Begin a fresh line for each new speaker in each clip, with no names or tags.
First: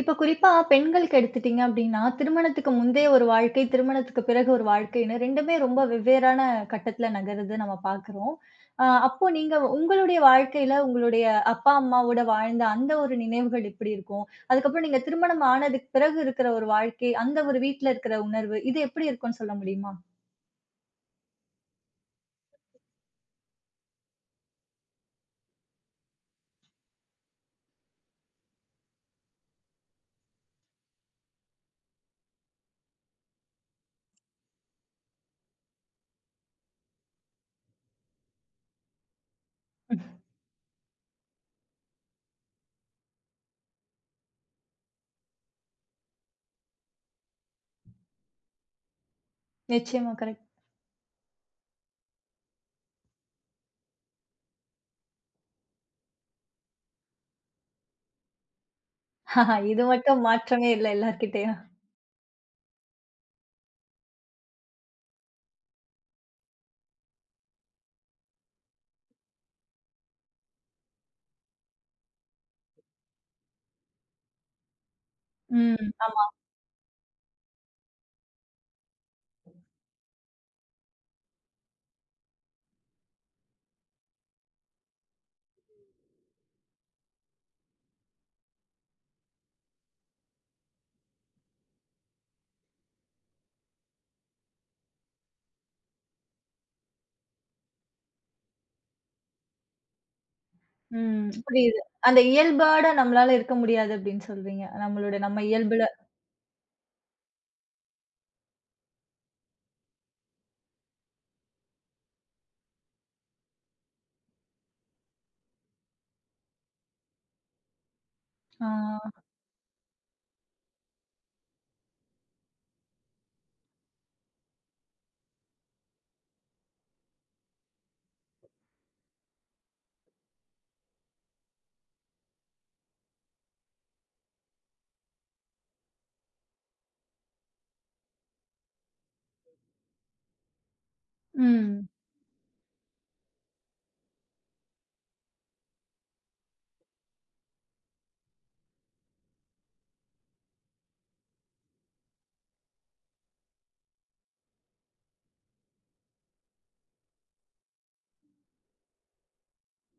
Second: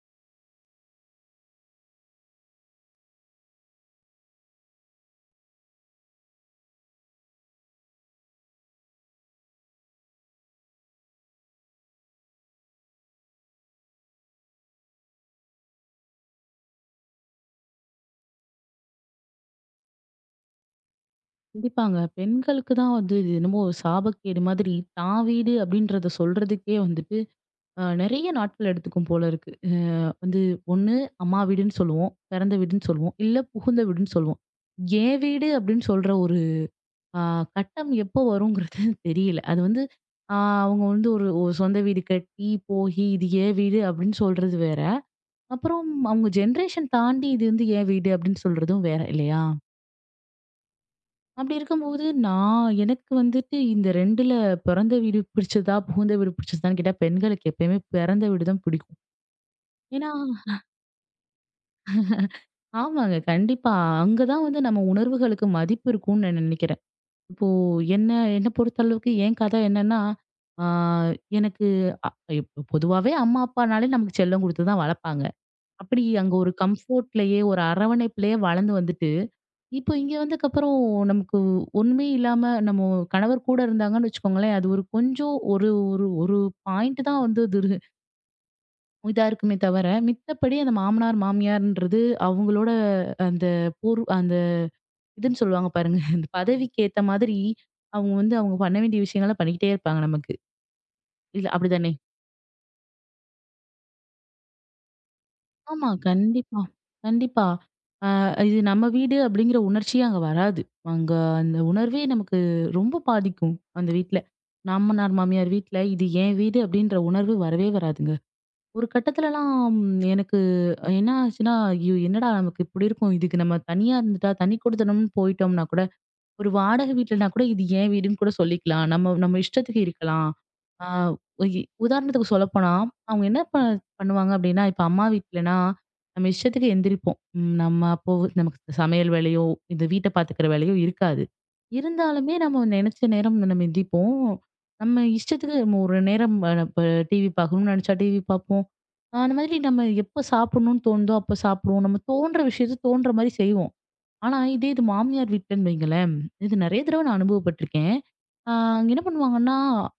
இப்ப குறிப்பா பெண்களுக்கு எடுத்துட்டீங்க அப்படின்னா, திருமணத்துக்கு முந்தைய ஒரு வாழ்க்கை, திருமணத்துக்கு பிறகு ஒரு வாழ்க்கைன்னு 2மே ரொம்ப வெவ்வேறான கட்டத்துல நகருது நம்ம பார்க்கிறோம். அப்போ நீங்க உங்களுடைய வாழ்க்கையில உங்களுடைய அப்பா, அம்மாவோட வாழ்ந்த அந்த ஒரு நினைவுகள் எப்படி இருக்கும்? அதுக்கப்புறம் நீங்க திருமணம் ஆனதுக்கு பிறகு இருக்கிற ஒரு வாழ்க்கை, அந்த ஒரு வீட்ல இருக்கிற உணர்வு, இது எப்படி இருக்கும்னு சொல்ல முடியுமா?
கண்டிப்பாங்க. பெண்களுக்கு தான் வந்து இது என்னமோ ஒரு சாபக்கேடு மாதிரி, தான் வீடு அப்படின்றத சொல்றதுக்கே வந்துட்டு, நெறைய நாட்கள் எடுத்துக்கும் போல இருக்கு. வந்து ஒண்ணு அம்மா வீடுன்னு சொல்லுவோம், பிறந்த வீடுன்னு சொல்லுவோம், இல்ல புகுந்த வீடுன்னு சொல்லுவோம். என் வீடு அப்படின்னு சொல்ற ஒரு அ கட்டம் எப்போ வருங்கிறது தெரியல. அது வந்து அ அவங்க வந்து ஒரு ஒரு சொந்த வீடு கட்டி, போகி இது என் வீடு அப்படின்னு சொல்றது வேற. அப்புறம் அவங்க ஜெனரேஷன் தாண்டி இது வந்து என் வீடு அப்படின்னு சொல்றதும் வேற இல்லையா?
நிச்சயமா கரெக்ட்.
அப்படி இருக்கும்போது, நான் எனக்கு வந்துட்டு இந்த 2ல பிறந்த வீடு பிடிச்சதா? புகுந்த வீடு பிடிச்சதான்னு கேட்டா, பெண்களுக்கு எப்பயுமே பிறந்த வீடு தான் பிடிக்கும்.
இது
ஏன்னா
மட்டும் மாற்றமே இல்ல எல்லார்கிட்டயும்.
ஆமாங்க. கண்டிப்பா. அங்க தான் வந்து நம்ம உணர்வுகளுக்கு மதிப்பு இருக்கும்னு நான் நினைக்கிறேன். இப்போ என்ன என்ன பொறுத்தளவுக்கு என் கதை என்னன்னா, ஆ எனக்கு அ இப்ப பொதுவாவே அம்மா, அப்பானாலே நமக்கு செல்லம் குடுத்து தான் வளர்ப்பாங்க.
ம்.
அப்படி
ஆமா.
அங்க ஒரு கம்ஃபோர்ட்லயே, ஒரு அரவணைப்பிலேயே வளர்ந்து வந்துட்டு இப்போ இங்க வந்ததுக்கப்புறம் நமக்கு ஒண்ணுமே இல்லாம நம்ம கணவர் கூட இருந்தாங்கன்னு வச்சுக்கோங்களேன், அது ஒரு கொஞ்சம் ஒரு ஒரு ஒரு பாயிண்ட் தான் வந்து இது இதா இருக்குமே தவிர, மித்தபடி அந்த மாமனார், மாமியார்ன்றது அவங்களோட அந்த போர் அந்த இதுன்னு சொல்லுவாங்க பாருங்க. அந்த பதவிக்கு ஏத்த மாதிரி அவங்க வந்து அவங்க பண்ண வேண்டிய விஷயங்கள பண்ணிக்கிட்டே இருப்பாங்க நமக்கு.
ம்.
இல்ல
புரியுது.
அப்படிதானே?
அந்த இயல்போட நம்மளால இருக்க முடியாது அப்படின்னு சொல்றீங்க. நம்மளோட நம்ம இயல்புல
ஆமா. கண்டிப்பா, கண்டிப்பா. அ இது நம்ம வீடு அப்படிங்கிற உணர்ச்சியே அங்க வராது. அங்க அந்த உணர்வே நமக்கு ரொம்ப பாதிக்கும், அந்த வீட்ல. மாமனார், மாமியார் வீட்ல இது என் வீடு அப்படின்ற உணர்வு வரவே வராதுங்க.
ஆ,
ஒரு கட்டத்துலலாம் எனக்கு என்ன ஆச்சுன்னா, ஐயோ! என்னடா நமக்கு இப்படி இருக்கும். இதுக்கு நம்ம தனியா இருந்துட்டா, தனி குடித்தனம்னு போயிட்டோம்னா கூட, ஒரு வாடகை வீட்லனா கூட இது என் வீடுன்னு கூட சொல்லிக்கலாம். நம்ம நம்ம இஷ்டத்துக்கு இருக்கலாம். ஆ இ உதாரணத்துக்கு சொல்லப்போனா, அவங்க என்ன பண்ணுவாங்க அப்டின்னா, இப்ப அம்மா வீட்லனா, நம்ம இஷ்டத்துக்கு எந்திரிப்போம். நம்ம அப்போ நமக்கு சமையல் வேலையோ, இந்த வீட்ட பாத்துக்கிற வேலையோ இருக்காது.
ம்.
இருந்தாலுமே நம்ம நெனச்ச நேரம் நம்ம எந்திரிப்போம். நம்ம இஷ்டத்துக்கு நம்ம ஒரு நேரம் இப்ப டிவி பாக்கணும்னு நெனச்சா டிவி பாப்போம். அந்த மாதிரி நம்ம எப்ப சாப்பிடணும்னு தோணுதோ, அப்ப சாப்பிடுவோம். நம்ம தோன்ற விஷயத்த தோன்ற மாரி செய்வோம். ஆனா இதே இது மாமியார் வீட்டுன்னு வைங்களேன், இது நெறைய தடவ நான் அனுபவப்பட்டுருக்கேன். ஆ அங்க என்ன பண்ணுவாங்கன்னா,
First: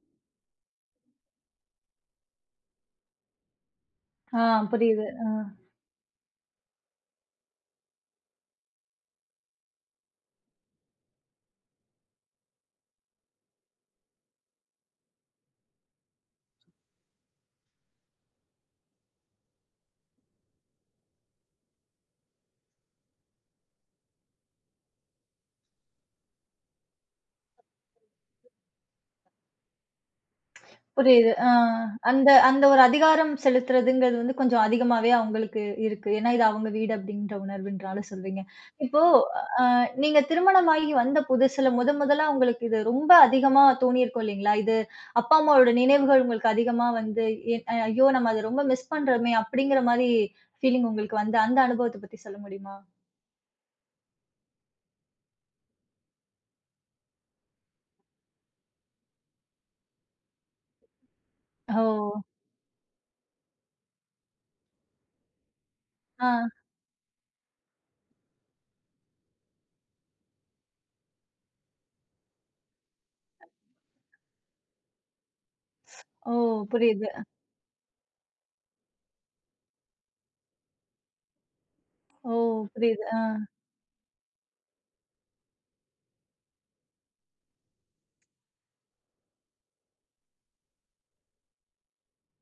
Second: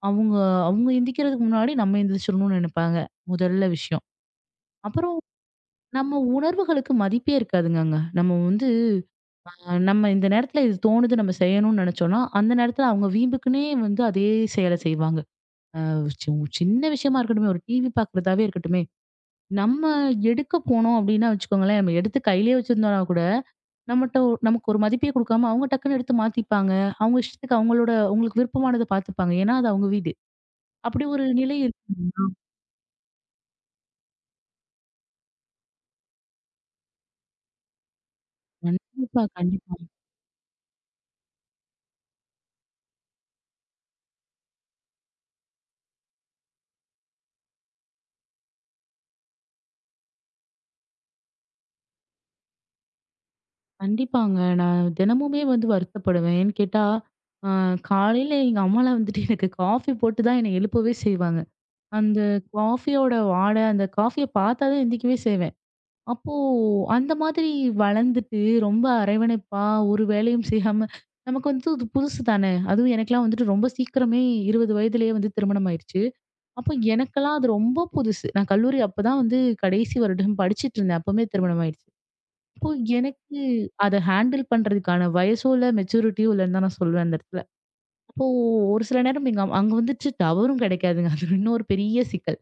அவங்க அவங்க எந்திரிக்கிறதுக்கு முன்னாடி நம்ம எந்திரிச்சிரணும்னு நெனைப்பாங்க, முதல்ல விஷயம்.
ஆ, புரியுது.
அப்புறம்
ஆ,
நம்ம உணர்வுகளுக்கு மதிப்பே இருக்காதுங்க அங்க. நம்ம வந்து நம்ம இந்த நேரத்துல இது தோணுது நம்ம செய்யணும்னு நெனச்சோம்னா, அந்த நேரத்துல அவங்க வீம்புக்குன்னே வந்து அதே செயல செய்வாங்க. அ சி சின்ன விஷயமா இருக்கட்டுமே, ஒரு டிவி பாக்குறதாவே இருக்கட்டுமே, நம்ம எடுக்க போனோம் அப்டின்னா வச்சுக்கோங்களேன், நம்ம எடுத்து கையிலேயே வச்சிருந்தோம்னா கூட, நமக்கு ஒரு மதிப்பே குடுக்காம, அவங்க டக்குன்னு எடுத்து மாத்திப்பாங்க. அவங்க இஷ்டத்துக்கு அவங்களோட அவங்களுக்கு விருப்பமானத பார்த்துப்பாங்க. ஏன்னா, அது அவங்க வீடு. அப்படி ஒரு
புரியுது.
நிலை இருக்குங்களா?
அந்த அந்த ஒரு அதிகாரம் செலுத்துறதுங்கிறது வந்து கொஞ்சம் அதிகமாவே அவங்களுக்கு இருக்கு. ஏன்னா, இது அவங்க வீடு அப்படின்ற உணர்வுன்றனால சொல்றீங்க. இப்போ
கண்டிப்பா, கண்டிப்பா.
நீங்க திருமணமாகி வந்த புதுசுல முதன் முதலா உங்களுக்கு இது ரொம்ப அதிகமா தோணியிருக்கும் இல்லைங்களா? இது அப்பா, அம்மாவோட நினைவுகள் உங்களுக்கு அதிகமா வந்து, எ ஐயோ! நம்ம அத ரொம்ப மிஸ் பண்றோமே! அப்படிங்கிற மாரி ஃபீலிங் உங்களுக்கு வந்து அந்த அனுபவத்த பத்தி சொல்ல முடியுமா?
கண்டிப்பாங்க. நான் தினமுமே வந்து வருத்தப்படுவேன். ஏன்னு கேட்டா, அ காலையில எங்க அம்மாலாம் வந்துட்டு எனக்கு காஃபி போட்டு தான் என்னை எழுப்பவே செய்வாங்க.
ஓ!
அந்த காஃபியோட வாடை, அந்த காஃபிய பார்த்தா தான் எந்திரிக்கவே செய்வேன்.
ஆ.
அப்போ அந்த மாதிரி வளர்ந்துட்டு ரொம்ப அரவணைப்பா ஒரு வேலையும் செய்யாம நமக்கு வந்து இது புதுசு தானே. அதுவும் எனக்கெல்லாம் வந்துட்டு ரொம்ப சீக்கிரமே 20 வயதிலேயே வந்து திருமணம் ஆயிருச்சு.
ஓ!
அப்போ
புரியுது.
எனக்கெல்லாம் அது ரொம்ப புதுசு. நான் கல்லூரி அப்பதான் வந்து கடைசி வருடம் படிச்சுட்டு இருந்தேன். அப்பவுமே திருமணம் ஆயிருச்சு.
ஓ!
அப்போ
புரியுது. ஆ.
எனக்கு அத ஹேண்டில் பண்றதுக்கான வயசோ இல்ல மெச்சூரிட்டியோ இல்லன்னு தான் நான் சொல்வேன் அந்த இடத்துல. அப்போ ஒரு சில நேரம் அங்க வந்துட்டு டவரும் கிடைக்காதுங்க. அது இன்னொரு பெரிய சிக்கல்.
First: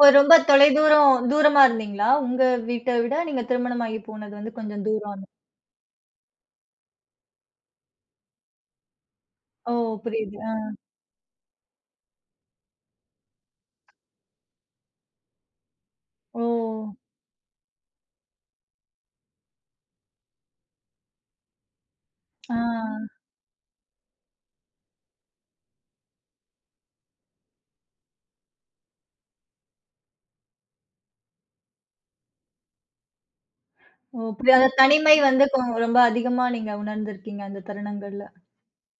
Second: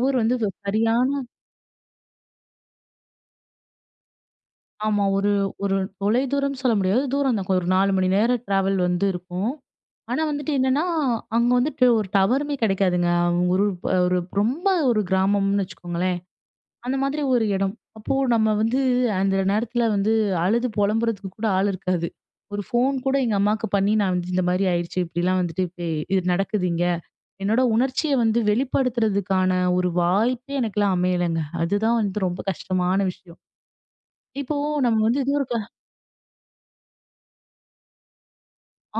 ஓ!
ஊர்
ரொம்ப
வந்து சரியான
தொலைதூரம் தூரமா இருந்தீங்களா? உங்க வீட்ட விட நீங்க திருமணமாகி போனது வந்து கொஞ்சம்
ஆமா.
தூரம்.
ஒரு ஒரு தொலைதூரம் சொல்ல முடியாது. தூரம் தான். ஒரு 4 மணி நேரம் டிராவல் வந்து இருக்கும்.
ஓ!
ஆனா
புரியுது. அ.
வந்துட்டு என்னன்னா, அங்க வந்துட்டு ஒரு டவருமே கிடைக்காதுங்க. அவங்க ஒரு ஒரு ரொம்ப ஒரு கிராமம்னு வச்சுக்கோங்களேன்.
ஓ!
அந்த மாதிரி ஒரு இடம். அப்போ நம்ம வந்து அந்த நேரத்துல வந்து அழுது புலம்புறதுக்கு கூட ஆள் இருக்காது.
ஆ.
ஒரு ஃபோன் கூட எங்க அம்மாவுக்கு பண்ணி நான் வந்து இந்த மாதிரி ஆயிடுச்சு. இப்படிலாம் வந்துட்டு இப்படி இது நடக்குது இங்க. என்னோட உணர்ச்சிய வந்து வெளிப்படுத்துறதுக்கான ஒரு வாய்ப்பே எனக்கெல்லாம் அமையலைங்க. அதுதான் வந்து ரொம்ப கஷ்டமான விஷயம்.
ஓ! புரியுது.
இப்போ
அந்த
நம்ம
தனிமை
வந்து இது
வந்து
ஒரு
ரொம்ப அதிகமா நீங்க உணர்ந்திருக்கீங்க அந்த தருணங்கள்ல.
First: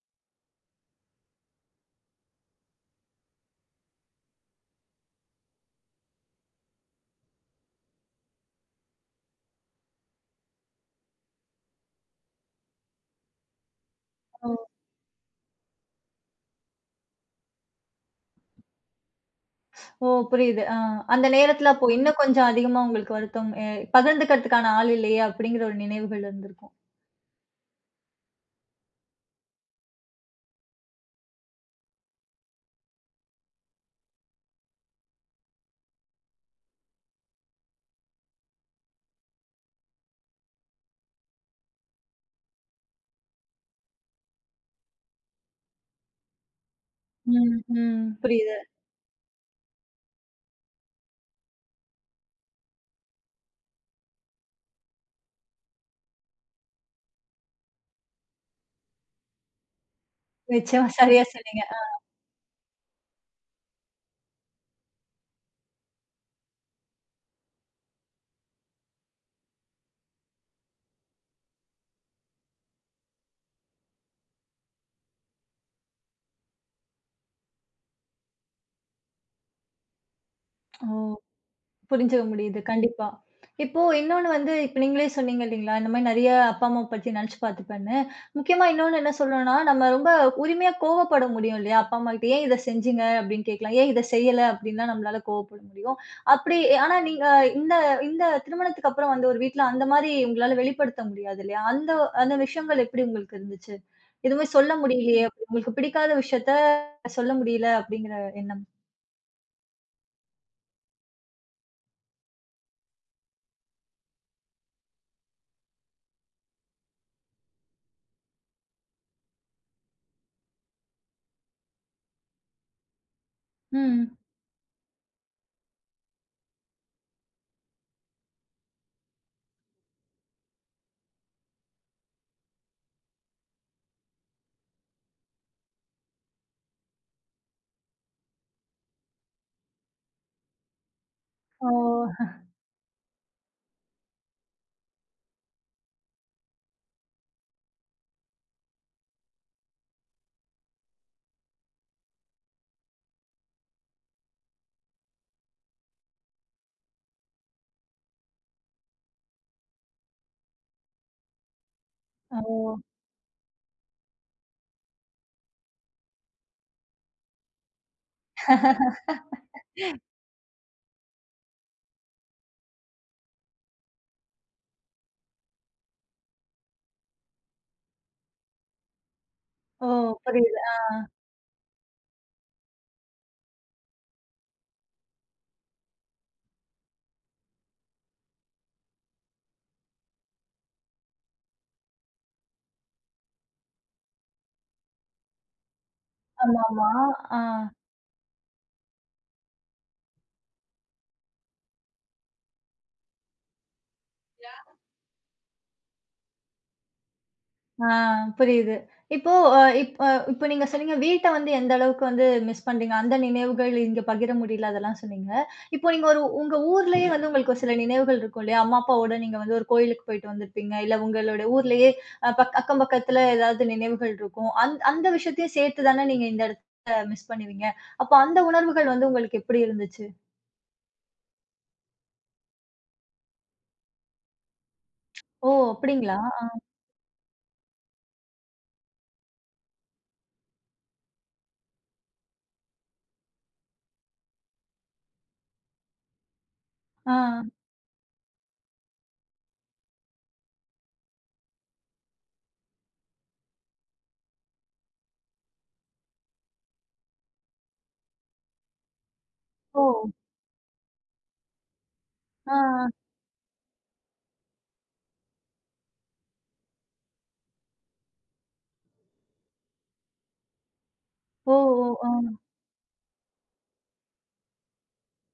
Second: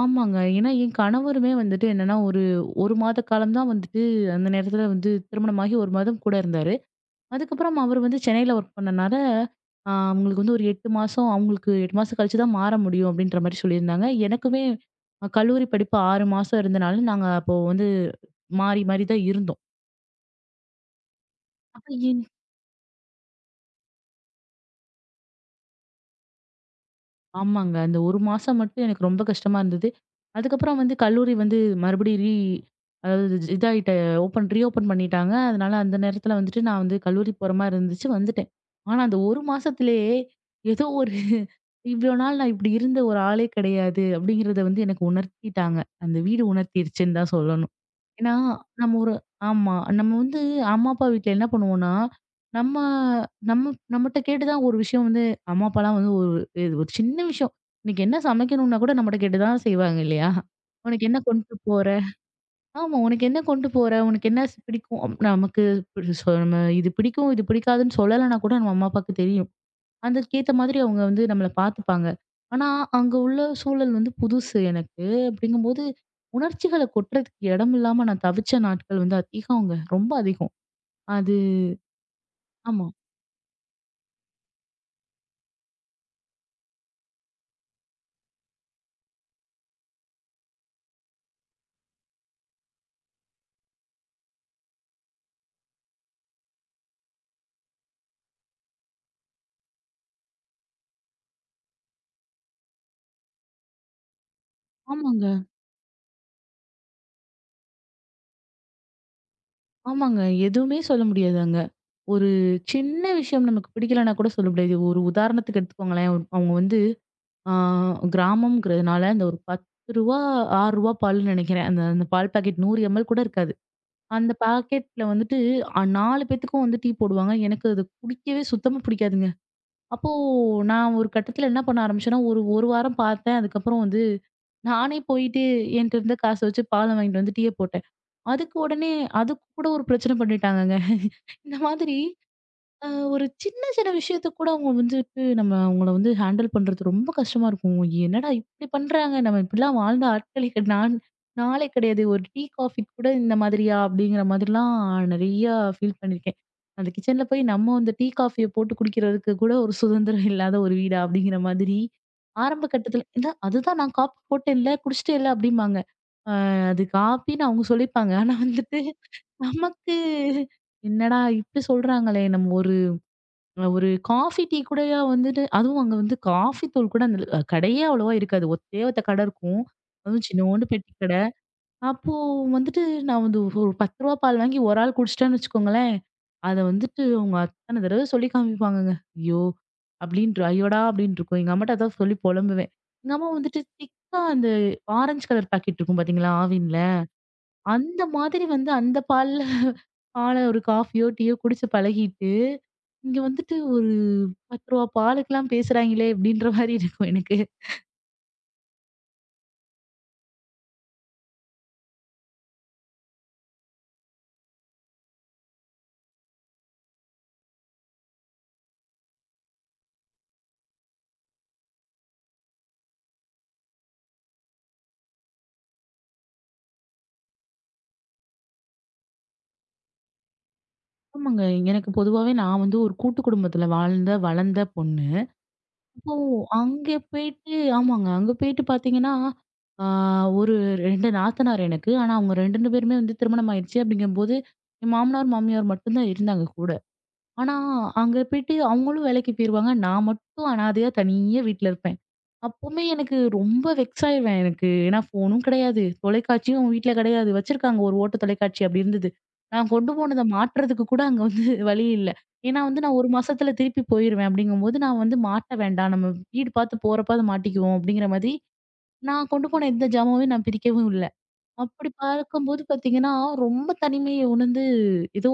ஆமாங்க. ஏன்னா, என் கணவருமே வந்துட்டு என்னன்னா, ஒரு 1 மாத காலம் தான் வந்துட்டு அந்த நேரத்துல வந்து திருமணமாகி 1 மாதம் கூட இருந்தாரு. அதுக்கப்புறம் அவரு வந்து சென்னையில ஒர்க் பண்ணனால, அவங்களுக்கு வந்து ஒரு 8 மாசம் அவங்களுக்கு 8 மாசம் கழிச்சு தான் மாற முடியும் அப்படின்ற மாரி சொல்லியிருந்தாங்க.
ஓ!
எனக்குமே கல்லூரி படிப்பு 6 மாசம் இருந்தனால, நாங்க அப்போ வந்து மாறி மாறி தான் இருந்தோம்.
ஓ! புரியுது. ஆ. அந்த நேரத்துல அப்போ
அப்ப
இன்னும் கொஞ்சம் அதிகமா உங்களுக்கு வருத்தம் பகிர்ந்துக்கிறதுக்கான ஆள் இல்லையே! அப்படிங்கிற ஒரு நினைவுகள் இருந்திருக்கும்.
ஆமாங்க. அந்த 1 மாசம் மட்டும் எனக்கு ரொம்ப கஷ்டமா இருந்தது. அதுக்கப்புறம் வந்து கல்லூரி வந்து மறுபடியும் அதாவது இதாயிட்ட ஓப்பன் ரீ ஓப்பன் பண்ணிட்டாங்க. அதனால அந்த நேரத்துல வந்துட்டு நான் வந்து கல்லூரி போற மாரி இருந்துச்சு, வந்துட்டேன். ஆனா அந்த 1 மாசத்திலேயே ஏதோ ஒரு இவ்ளோ நாள் நான் இப்படி இருந்த ஒரு ஆளே கிடையாது, அப்படிங்கிறத வந்து எனக்கு உணர்த்திட்டாங்க. அந்த வீடு உணர்த்திருச்சுன்னு தான்
ம்,
சொல்லணும்.
ம்.
ஏன்னா,
புரியுது.
நம்ம ஒரு ஆமா. நம்ம வந்து அம்மா, அப்பா வீட்ல என்ன பண்ணுவோம்னா, நம்ம நம்ம நம்மட்ட கேட்டு தான் ஒரு விஷயம் வந்து அம்மா, அப்பாலாம் வந்து ஒரு இது ஒரு சின்ன விஷயம். இன்னைக்கு என்ன சமைக்கணும்னா கூட நம்மட்ட கேட்டு தான் செய்வாங்க இல்லையா?
நிச்சயமா
"உனக்கு என்ன
சரியா
கொண்டு
சொன்னீங்க.
போற?" ஆமா. "உனக்கு என்ன கொண்டு போற? உனக்கு என்ன பிடிக்கும்?" நமக்கு பிடி சொ நம்ம இது பிடிக்கும், இது பிடிக்காதுன்னு சொல்லலைன்னா கூட நம்ம அம்மா, அப்பாவுக்கு தெரியும். அதுக்கேத்த மாதிரி அவங்க வந்து நம்மள பார்த்துப்பாங்க. ஆனா, அங்க உள்ள சூழல் வந்து புதுசு எனக்கு. அப்படிங்கும்போது, உணர்ச்சிகள கொட்டுறதுக்கு இடம் இல்லாம நான் தவிச்ச நாட்கள் வந்து அதிகங்க. ரொம்ப அதிகம்.
ஓ!
அது
புரிஞ்சுக்க முடியுது.
ஆமா.
கண்டிப்பா. இப்போ இன்னொன்னு வந்து இப்ப நீங்களே சொன்னீங்க இல்லீங்களா? இந்த மாரி நெறைய அப்பா, அம்மாவ பத்தி நெனச்சு பார்த்துப்பேன்னு. முக்கியமா இன்னொன்னு என்ன சொல்லணும்னா, நம்ம ரொம்ப உரிமையா கோவப்பட முடியும் இல்லையா? அப்பா, அம்மாகிட்ட "ஏன் இத செஞ்சீங்க?" அப்படின்னு கேட்கலாம். "ஏன் இத செய்யல?" அப்படின்லாம் நம்மளால கோவப்பட முடியும். அப்படி ஆனா நீங்க இந்த இந்த திருமணத்துக்கு அப்புறம் வந்த ஒரு வீட்ல அந்த மாரி உங்களால வெளிப்படுத்த முடியாது இல்லையா? அந்த அந்த விஷயங்கள் எப்படி உங்களுக்கு இருந்துச்சு? எதுவுமே சொல்ல முடியலையே,
ஆமாங்க.
அப்படி உங்களுக்கு பிடிக்காத விஷயத்த சொல்ல முடியல அப்படிங்கிற எண்ணம்.
ஆமாங்க. எதுவுமே சொல்ல முடியாது அங்க. ஒரு சின்ன விஷயம் நமக்கு பிடிக்கலன்னா கூட சொல்ல முடியாது. ஒரு உதாரணத்துக்கு எடுத்துக்கோங்களேன். அவங்க வந்து ஆ கிராமம்ங்கிறதுனால அந்த ஒரு ரூ. 10 ரூ. 6 பால்ன்னு நினைக்கிறேன். அந்த அந்த பால் பாக்கெட் 100 எம்எல் கூட இருக்காது.
ம்.
அந்த பாக்கெட்ல வந்துட்டு 4 பேத்துக்கும் வந்து டீ போடுவாங்க. எனக்கு அது குடிக்கவே சுத்தமா பிடிக்காதுங்க. அப்போ நான் ஒரு கட்டத்துல என்ன பண்ண ஆரம்பிச்சேன்னா, ஒரு 1 வாரம் பார்த்தேன். அதுக்கப்புறம் வந்து நானே போயிட்டு என்ட்ட இருந்த காச வச்சு பால வாங்கிட்டு வந்து டீய போட்டேன். அதுக்கு உடனே அதுக்கு கூட ஒரு பிரச்சனை பண்ணிட்டாங்கங்க. இந்த
ஓ!
மாதிரி அ ஒரு சின்ன சின்ன விஷயத்துக்கு கூட அவங்க வந்துட்டு நம்ம அவங்கள வந்து ஹேண்டில் பண்றது ரொம்ப கஷ்டமா இருக்கும். என்னடா இப்படி பண்றாங்க? நம்ம இப்படிலாம் வாழ்ந்த ஆட்களே கிடை நான் நாளே கிடையாது. ஒரு டீ, காஃபி கூட இந்த மாதிரியா? அப்படிங்கிற மாதிரிலாம் நெறையா ஃபீல் பண்ணியிருக்கேன். அந்த கிச்சன்ல போய் நம்ம அந்த டீ, காஃபிய போட்டு குடிக்கிறதுக்கு கூட ஒரு சுதந்திரம் இல்லாத ஒரு வீடா? அப்படிங்கிற மாதிரி ஆரம்ப
ஓ!
கட்டத்தில இல்ல அதுதான் நான் காப்பி போட்டேன்ல, குடிச்சிட்டேல்ல அப்படிம்பாங்க. அ அது காப்பின்னு அவங்க சொல்லிப்பாங்க. ஆனா வந்துட்டு நமக்கு என்னடா இப்படி சொல்றாங்களே! நம்ம ஒரு ஒரு காஃபி, டீ கூடயா வந்துட்டு அதுவும் அங்க வந்து காஃபி தூள் கூட அந்த கடையே அவ்வளவா இருக்காது. ஒத்தே ஒத்த கடை இருக்கும்.
ஓ!
அதுவும்
புரியுது.
சின்னோண்டு
ஆ.
பெட்டி கடை. அப்போ வந்துட்டு நான் வந்து ஒரு ரூ. 10 பால் வாங்கி ஒரு ஆள் குடிச்சிட்டேன்னு வச்சுக்கோங்களேன், அத வந்துட்டு அவங்க அத்தன தடவ சொல்லி காமிப்பாங்கங்க. ஐயோ! அப்படின்ற ஐயோடா! அப்படின்னு இருக்கும். எங்க அம்மாட்ட அதான் சொல்லி புலம்புவேன். எங்க அம்மா வந்துட்டு திக்கா அந்த ஆரஞ்சு கலர் பாக்கெட் இருக்கும் பாத்தீங்களா? ஆவின்ல.
ஆமாமா. ஆ,
அந்த மாதிரி வந்து அந்த பால்ல பால ஒரு காஃபியோ, டீயோ குடிச்சு பழகிட்டு இங்க வந்துட்டு ஒரு ரூ. 10 பாலுக்கெல்லாம் பேசுறாங்களே! அப்டின்ற மாரி இருக்கும் எனக்கு.
ஆ, புரியுது. இப்போ அ இப் அ இப்போ நீங்க சொன்னீங்க வீட்ட வந்து எந்த அளவுக்கு வந்து மிஸ் பண்றீங்க? அந்த நினைவுகள் இங்க பகிர முடியல அதெல்லாம் சொன்னீங்க. இப்போ நீங்க ஒரு உங்க ஊர்லயே வந்து உங்களுக்கு சில நினைவுகள் இருக்கும் இல்லையா? அம்மா, அப்பாவோட நீங்க வந்து ஒரு கோயிலுக்கு போயிட்டு வந்திருப்பீங்க. இல்ல உங்களுடைய ஊர்லயே அ பக் அக்கம் பக்கத்துல ஏதாவது நினைவுகள் இருக்கும். அந்த விஷயத்தையும் சேர்த்து தானே நீங்க இந்த இடத்த மிஸ் பண்ணுவீங்க. அப்போ அந்த உணர்வுகள் வந்து உங்களுக்கு எப்படி இருந்துச்சு?
ஆமாங்க. எனக்கு பொதுவாவே நான் வந்து ஒரு கூட்டு குடும்பத்துல வாழ்ந்த, வளர்ந்த பொண்ணு.
ஓ!
அப்போ
அப்படிங்களா?
அங்கே போயிட்டு ஆமாங்க. அங்க போயிட்டு பார்த்தீங்கன்னா, ஆ ஒரு 2 நாத்தனார் எனக்கு. ஆனா அவங்க 2 பேருமே வந்து திருமணம் ஆயிடுச்சு. அப்டிங்கும்போது, என் மாமனார், மாமியார் மட்டும் தான் இருந்தாங்க கூட.
ஆ.
ஆனா, அங்க போயிட்டு அவங்களும் வேலைக்கு போயிருவாங்க. நான் மட்டும் அனாதையா தனியா வீட்ல இருப்பேன். அப்பவுமே எனக்கு ரொம்ப வெக்ஸ் ஆயிருவேன் எனக்கு. ஏன்னா ஃபோனும் கிடையாது, தொலைக்காட்சியும் அவங்க வீட்ல கிடையாது. வச்சிருக்காங்க ஒரு ஓட்ட தொலைக்காட்சி அப்படி இருந்தது. நான்
ஓ!
கொண்டு போனத மாட்டுறதுக்கு கூட அங்க வந்து வழி இல்ல.
ஆ.
ஏன்னா வந்து நான் 1 மாசத்துல திருப்பி போயிருவேன். அப்படிங்கும்போது நான் வந்து மாட்ட வேண்டாம். நம்ம வீடு பார்த்து போறப்ப அத மாட்டிக்குவோம் அப்படிங்கிற மாதிரி, நான் கொண்டு போன எந்த ஜாமாவையும் நான் பிரிக்கவும் இல்ல.
ஓ! ஓ!
அப்படி
ஆ.
பார்க்கும்போது பார்த்தீங்கன்னா, ரொம்ப தனிமைய உணர்ந்து ஏதோ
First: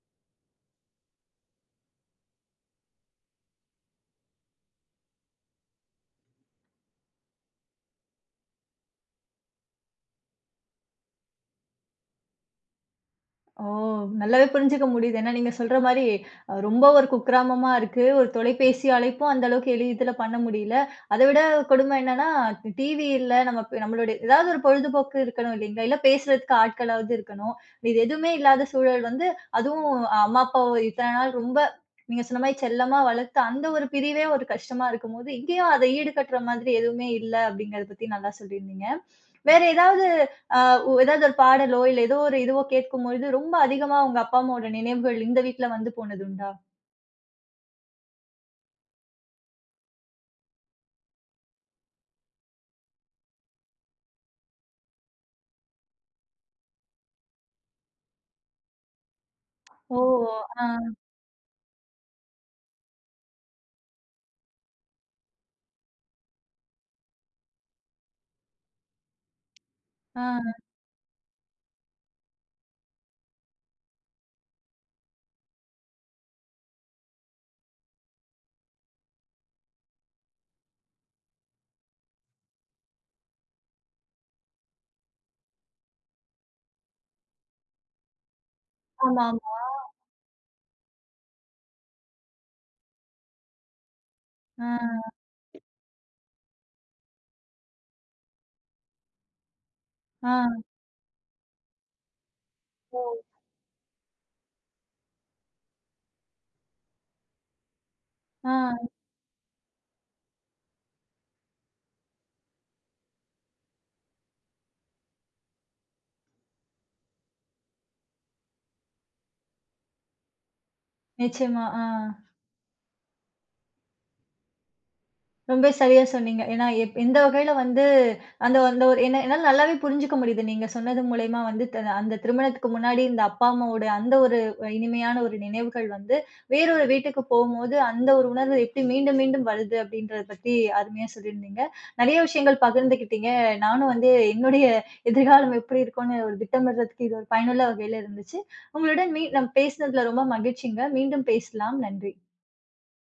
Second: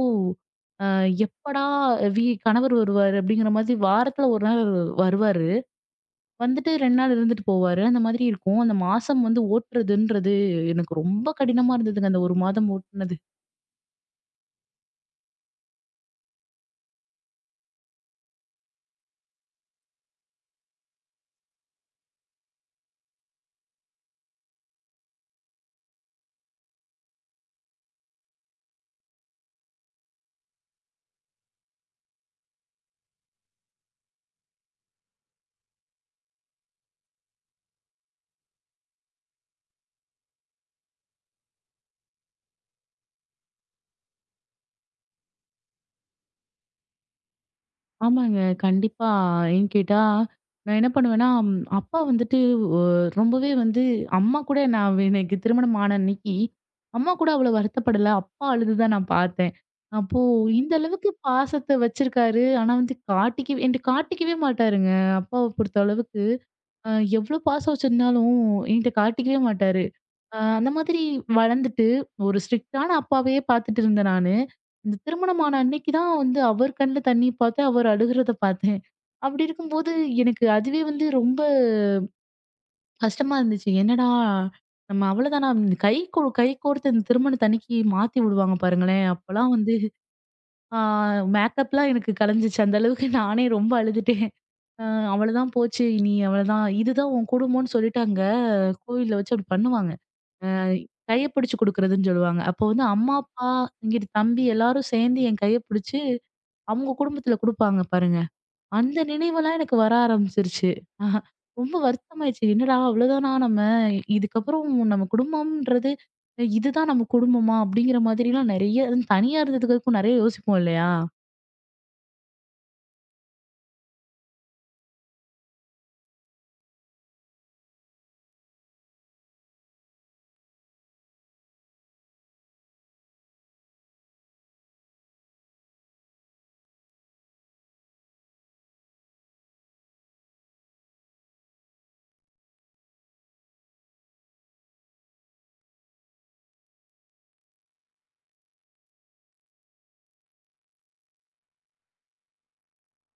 அ எப்படா கணவர் வருவாரு அப்படிங்கிற மாதிரி வாரத்துல 1 நாள் வருவாரு. வந்துட்டு 2 நாள் இருந்துட்டு போவாரு. அந்த மாதிரி இருக்கும். அந்த மாசம் வந்து ஓட்டுறதுன்றது எனக்கு ரொம்ப கடினமா இருந்ததுங்க. அந்த 1 மாதம் ஓட்டுனது.
ஓ! நல்லாவே புரிஞ்சுக்க முடியுது. ஏன்னா, நீங்க சொல்ற மாரி ரொம்ப ஒரு குக்கிராமமா இருக்கு. ஒரு தொலைபேசி அழைப்பும் அந்த அளவுக்கு எளிதில பண்ண முடியல. அத விட கொடுமை என்னன்னா, டிவி இல்ல. நம்ம இப்ப நம்மளுடைய ஏதாவது ஒரு பொழுதுபோக்கு இருக்கணும் இல்லைங்களா? இல்ல பேசுறதுக்கு ஆட்களாவது இருக்கணும். இது எதுவுமே இல்லாத சூழல் வந்து அதுவும் அம்மா, அப்பாவ இத்தன நாள் ரொம்ப நீங்க சொன்ன மாரி செல்லமா வளர்த்த அந்த ஒரு பிரிவே ஒரு கஷ்டமா இருக்கும்போது, இங்கேயும் அத ஈடுகட்டுற மாதிரி எதுவுமே இல்ல அப்படிங்கிறத பத்தி நல்லா சொல்லியிருந்தீங்க. வேற ஏதாவது ஆ ஒ ஏதாவது ஒரு பாடலோ, இல்ல ஏதோ ஒரு இதுவோ கேட்கும்பொழுது, ரொம்ப அதிகமா உங்க அப்பா, அம்மாவோட நினைவுகள் இந்த வீட்ல வந்து போனதுண்டா?
ஆமாங்க. கண்டிப்பா. ஏன்னு கேட்டா, நான் என்ன பண்ணுவேன்னா, அப்பா வந்துட்டு ஒ ரொம்பவே வந்து அம்மா கூட நான் எனக்கு திருமணம் ஆன அன்னைக்கு, அம்மா கூட அவ்வளோ வருத்தப்படல. அப்பா அழுதுதான் நான் பார்த்தேன்.
ஓ!
அப்போ
ஆ,
இந்த அளவுக்கு பாசத்த வச்சிருக்காரு. ஆனா வந்து காட்டிக்கவே மாட்டாருங்க. அப்பாவ பொறுத்த அளவுக்கு, அ எவ்வளோ பாசம் வச்சிருந்தாலும் என்ட்ட காட்டிக்கவே மாட்டாரு.
ஆ.
அந்த மாதிரி வளர்ந்துட்டு, ஒரு ஸ்ட்ரிக்ட்டான அப்பாவையே பார்த்துட்டு இருந்தேன் நானு. இந்த திருமணமான அன்னைக்கு தான் வந்து அவர் கண்ல தண்ணீ பார்த்தேன். அவர் அழுகுறத பார்த்தேன். அப்படி இருக்கும்போது எனக்கு அதுவே வந்து ரொம்ப கஷ்டமா இருந்துச்சு. என்னடா! நம்ம அவ்வளோதானா? கை கோர்த்து இந்த திருமணத்து அன்னைக்கு மாத்தி விடுவாங்க பாருங்களேன். அப்பலாம்
ஆமாமா.
வந்து ஆ மேக்கப்லாம் எனக்கு கலைஞ்சிச்சு. அந்த அளவுக்கு நானே ரொம்ப அழுதுட்டேன்.
ஆ,
அ அவ்வளோதான் போச்சு. இனி அவ்வளோதான். இதுதான் உன் குடும்பம்னு சொல்லிட்டாங்க. கோவில்ல வச்சு அப்படி பண்ணுவாங்க.
ஆ,
அ கைய பிடிச்சு குடுக்குறதுன்னு சொல்லுவாங்க. அப்போ வந்து அம்மா,
ஓ!
அப்பா, இங்கிட்டு தம்பி எல்லாரும் சேர்ந்து என் கைய பிடிச்சு, அவங்க குடும்பத்துல குடுப்பாங்க பாருங்க.
ஆ.
அந்த நினைவெல்லாம் எனக்கு வர ஆரம்பிச்சுருச்சு. ரொம்ப வருத்தமாயிருச்சு. என்னடா அவ்வளோதானா நம்ம? இதுக்கப்புறம் நம்ம குடும்பம்ன்றது, இதுதான் நம்ம குடும்பமா? அப்படிங்கிற மாதிரிலாம் நெறைய அதுவும் தனியா இருந்ததுக்கும் நெறைய யோசிப்போம் இல்லையா?
நிச்சயமா. ஆ. ரொம்ப சரியா சொன்னீங்க. ஏன்னா, எந்த வகையில வந்து அந்த அந்த ஒரு என்னால நல்லாவே புரிஞ்சுக்க முடியுது. நீங்க சொன்னது மூலியமா வந்து அந்த திருமணத்துக்கு முன்னாடி இந்த அப்பா, அம்மாவோட அந்த ஒரு இனிமையான ஒரு நினைவுகள் வந்து, வேறொரு வீட்டுக்கு போகும்போது, அந்த ஒரு உணர்வு எப்படி மீண்டும் மீண்டும் வருது அப்படின்றத பத்தி அருமையா சொல்லியிருந்தீங்க. நெறைய விஷயங்கள் பகிர்ந்துக்கிட்டீங்க. நானும் வந்து என்னுடைய எதிர்காலம் எப்படி இருக்கும்னு ஒரு திட்டமிடுறதுக்கு இது ஒரு பயனுள்ள வகையில இருந்துச்சு. உங்களுடன் நம்ம பேசினதுல ரொம்ப மகிழ்ச்சிங்க. மீண்டும் பேசலாம். நன்றி.